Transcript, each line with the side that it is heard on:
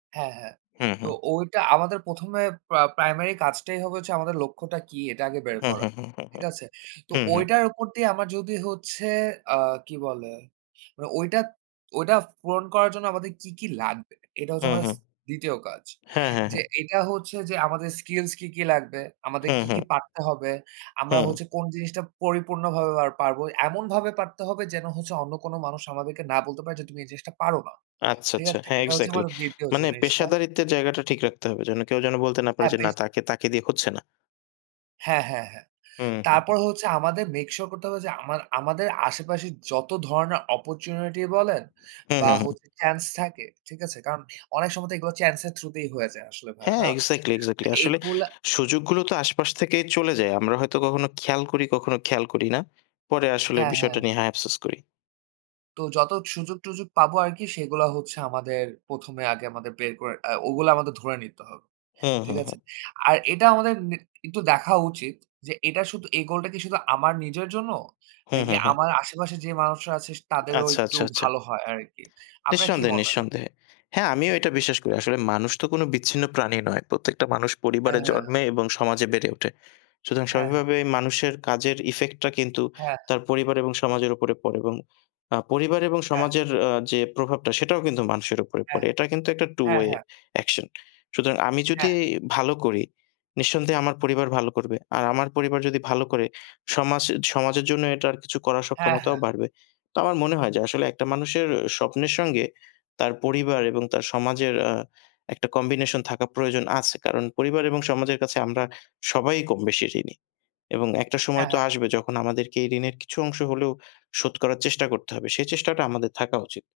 right: হ্যাঁ, হ্যাঁ।
left: হুম,
right: তো
left: হুম।
right: ওইটা আমাদের ১ম এ পা প্রাইমারি কাজটাই হবে হচ্ছে আমাদের লক্ষ্যটা কি? এটা আগে বের
left: হু,
right: করা।
left: হু, হু।
right: ঠিক আছে? তো
left: হু, হু।
right: ঐটার উপর দিয়ে আমার যদি হচ্ছে আ কি বলে? মানে ঐটা ঐটা পূরণ করার জন্য আমাদের কি, কি লাগবে? এটা হচ্ছে
left: হুম,
right: আমাদের স
left: হুম।
right: ২য় কাজ।
left: হ্যাঁ, হ্যাঁ,
right: যে
left: হ্যাঁ।
right: এটা হচ্ছে যে আমাদের স্কিলস কি, কি লাগবে,
left: হু,
right: আমাদের কি,
left: হু।
right: কি পারতে হবে। আমরা
left: হুম।
right: হচ্ছে কোন জিনিসটা পরিপূর্ণভাবে পারবো? এমনভাবে পারতে হবে যেন হচ্ছে অন্য কোনো মানুষ আমাদেরকে না বলতে পারে যে, "তুমি এই জিনিসটা পারো না।"
left: আচ্ছা,
right: ঠিক
left: আচ্ছা।
right: আছে?
left: হ্যাঁ,
right: এটা হচ্ছে
left: এক্সাক্টলি
right: আমাদের ২য়
left: মানে
right: জিনিসটা।
left: পেশাদারিত্বের জায়গাটা ঠিক রাখতে হবে। যেন কেউ যেন বলতে না পারে যে "না,
right: হ্যাপিস
left: তাকে তাকে দিয়ে হচ্ছে না।"
right: হ্যাঁ, হ্যাঁ, হ্যাঁ।
left: হুম, হু, হুম।
right: তারপর হচ্ছে আমাদের মেক সিওর করতে হবে যে আমা আমাদের আশেপাশে যত ধরণের অপরচুনিটি বলেন
left: হু,
right: বা
left: হু, হু।
right: হচ্ছে চান্স থাকে। ঠিক আছে? কারণ অনেক সময় তো এগুলো চ্যান্স এর থ্রু তেই হয়ে যায় আসলে ভাইয়া
left: হ্যাঁ,
right: না?
left: এক্সাক্টলি,
right: তো
left: এক্সাক্টলি। আসলে
right: এগুলা
left: সুযোগগুলো তো আশপাশ থেকেই চলে যায়। আমরা হয়তো কখনো খেয়াল করি, কখনো খেয়াল করি না। পরে আসলে
right: হ্যাঁ,
left: বিষয়টা
right: হ্যাঁ।
left: নিয়ে হ্যাঁ, আফসোস করি।
right: তো যত সুযোগ-টুযোগ পাবো আরকি সেগুলা হচ্ছে আমাদের ১ম এ আগে আমাদের বের করে আ ওগুলো আমাদের ধরে নিতে হবে।
left: হুম, হু,
right: ঠিক আছে?
left: হুম।
right: আর এটা আমাদের নে একটু দেখা উচিত যে এটা শুধু, এই গোলটা কি শুধু আমার নিজের জন্য
left: হু,
right: নাকি
left: হু, হু।
right: আমার আশেপাশে যে মানুষরা সে আছে তাদেরও
left: আচ্ছা,
right: একটু
left: আচ্ছা, আচ্ছা।
right: ভালো হয় আরকি? আপনার কি
left: নিঃসন্দেহে,
right: মনে হয়?
left: নিঃসন্দেহে। হ্যাঁ, আমিও এটা বিশ্বাস করি। আসলে মানুষ তো কোনো বিচ্ছিন্ন প্রাণী নয়। প্রত্যেকটা মানুষ
right: হ্যাঁ,
left: পরিবারে
right: হ্যাঁ।
left: জন্মে এবং সমাজে বেড়ে ওঠে। সুতরাং
right: হ্যাঁ, হ্যাঁ।
left: স্বাভাবিকভাবেই মানুষের কাজের ইফেক্টটা কিন্তু
right: হ্যাঁ, হ্যাঁ।
left: তার পরিবার এবং সমাজের উপরে পড়ে এবং আ পরিবার এবং
right: হ্যাঁ, হ্যাঁ।
left: সমাজের আ যে প্রভাবটা, সেটাও কিন্তু মানুষের উপরে
right: হ্যাঁ,
left: পড়ে।
right: হ্যাঁ,
left: এটা কিন্তু একটা 2
right: হ্যাঁ,
left: ওয়ে
right: হ্যাঁ।
left: অ্যাকশন। সুতরাং আমি যদি
right: হ্যাঁ।
left: ভালো করি, নিঃসন্দেহে আমার পরিবার ভালো করবে। আর আমার পরিবার যদি ভালো করে সমাজ সমাজের জন্য এটার কিছু করার
right: হ্যাঁ,
left: সক্ষমতাও
right: হ্যাঁ।
left: বাড়বে। তো আমার মনে হয় যে আসলে একটা মানুষের স্বপ্নের সঙ্গে তার পরিবার এবং তার সমাজের আ একটা কম্বিনেশন থাকা প্রয়োজন আছে। কারণ পরিবার এবং সমাজের কাছে আমরা সবাই কম-বেশি ঋণী এবং একটা সময়
right: হ্যাঁ,
left: তো
right: হ্যাঁ।
left: আসবে যখন আমাদেরকে এই ঋণের কিছু অংশ হলেও শোধ করার চেষ্টা করতে হবে। সে চেষ্টাটা আমাদের থাকা উচিত।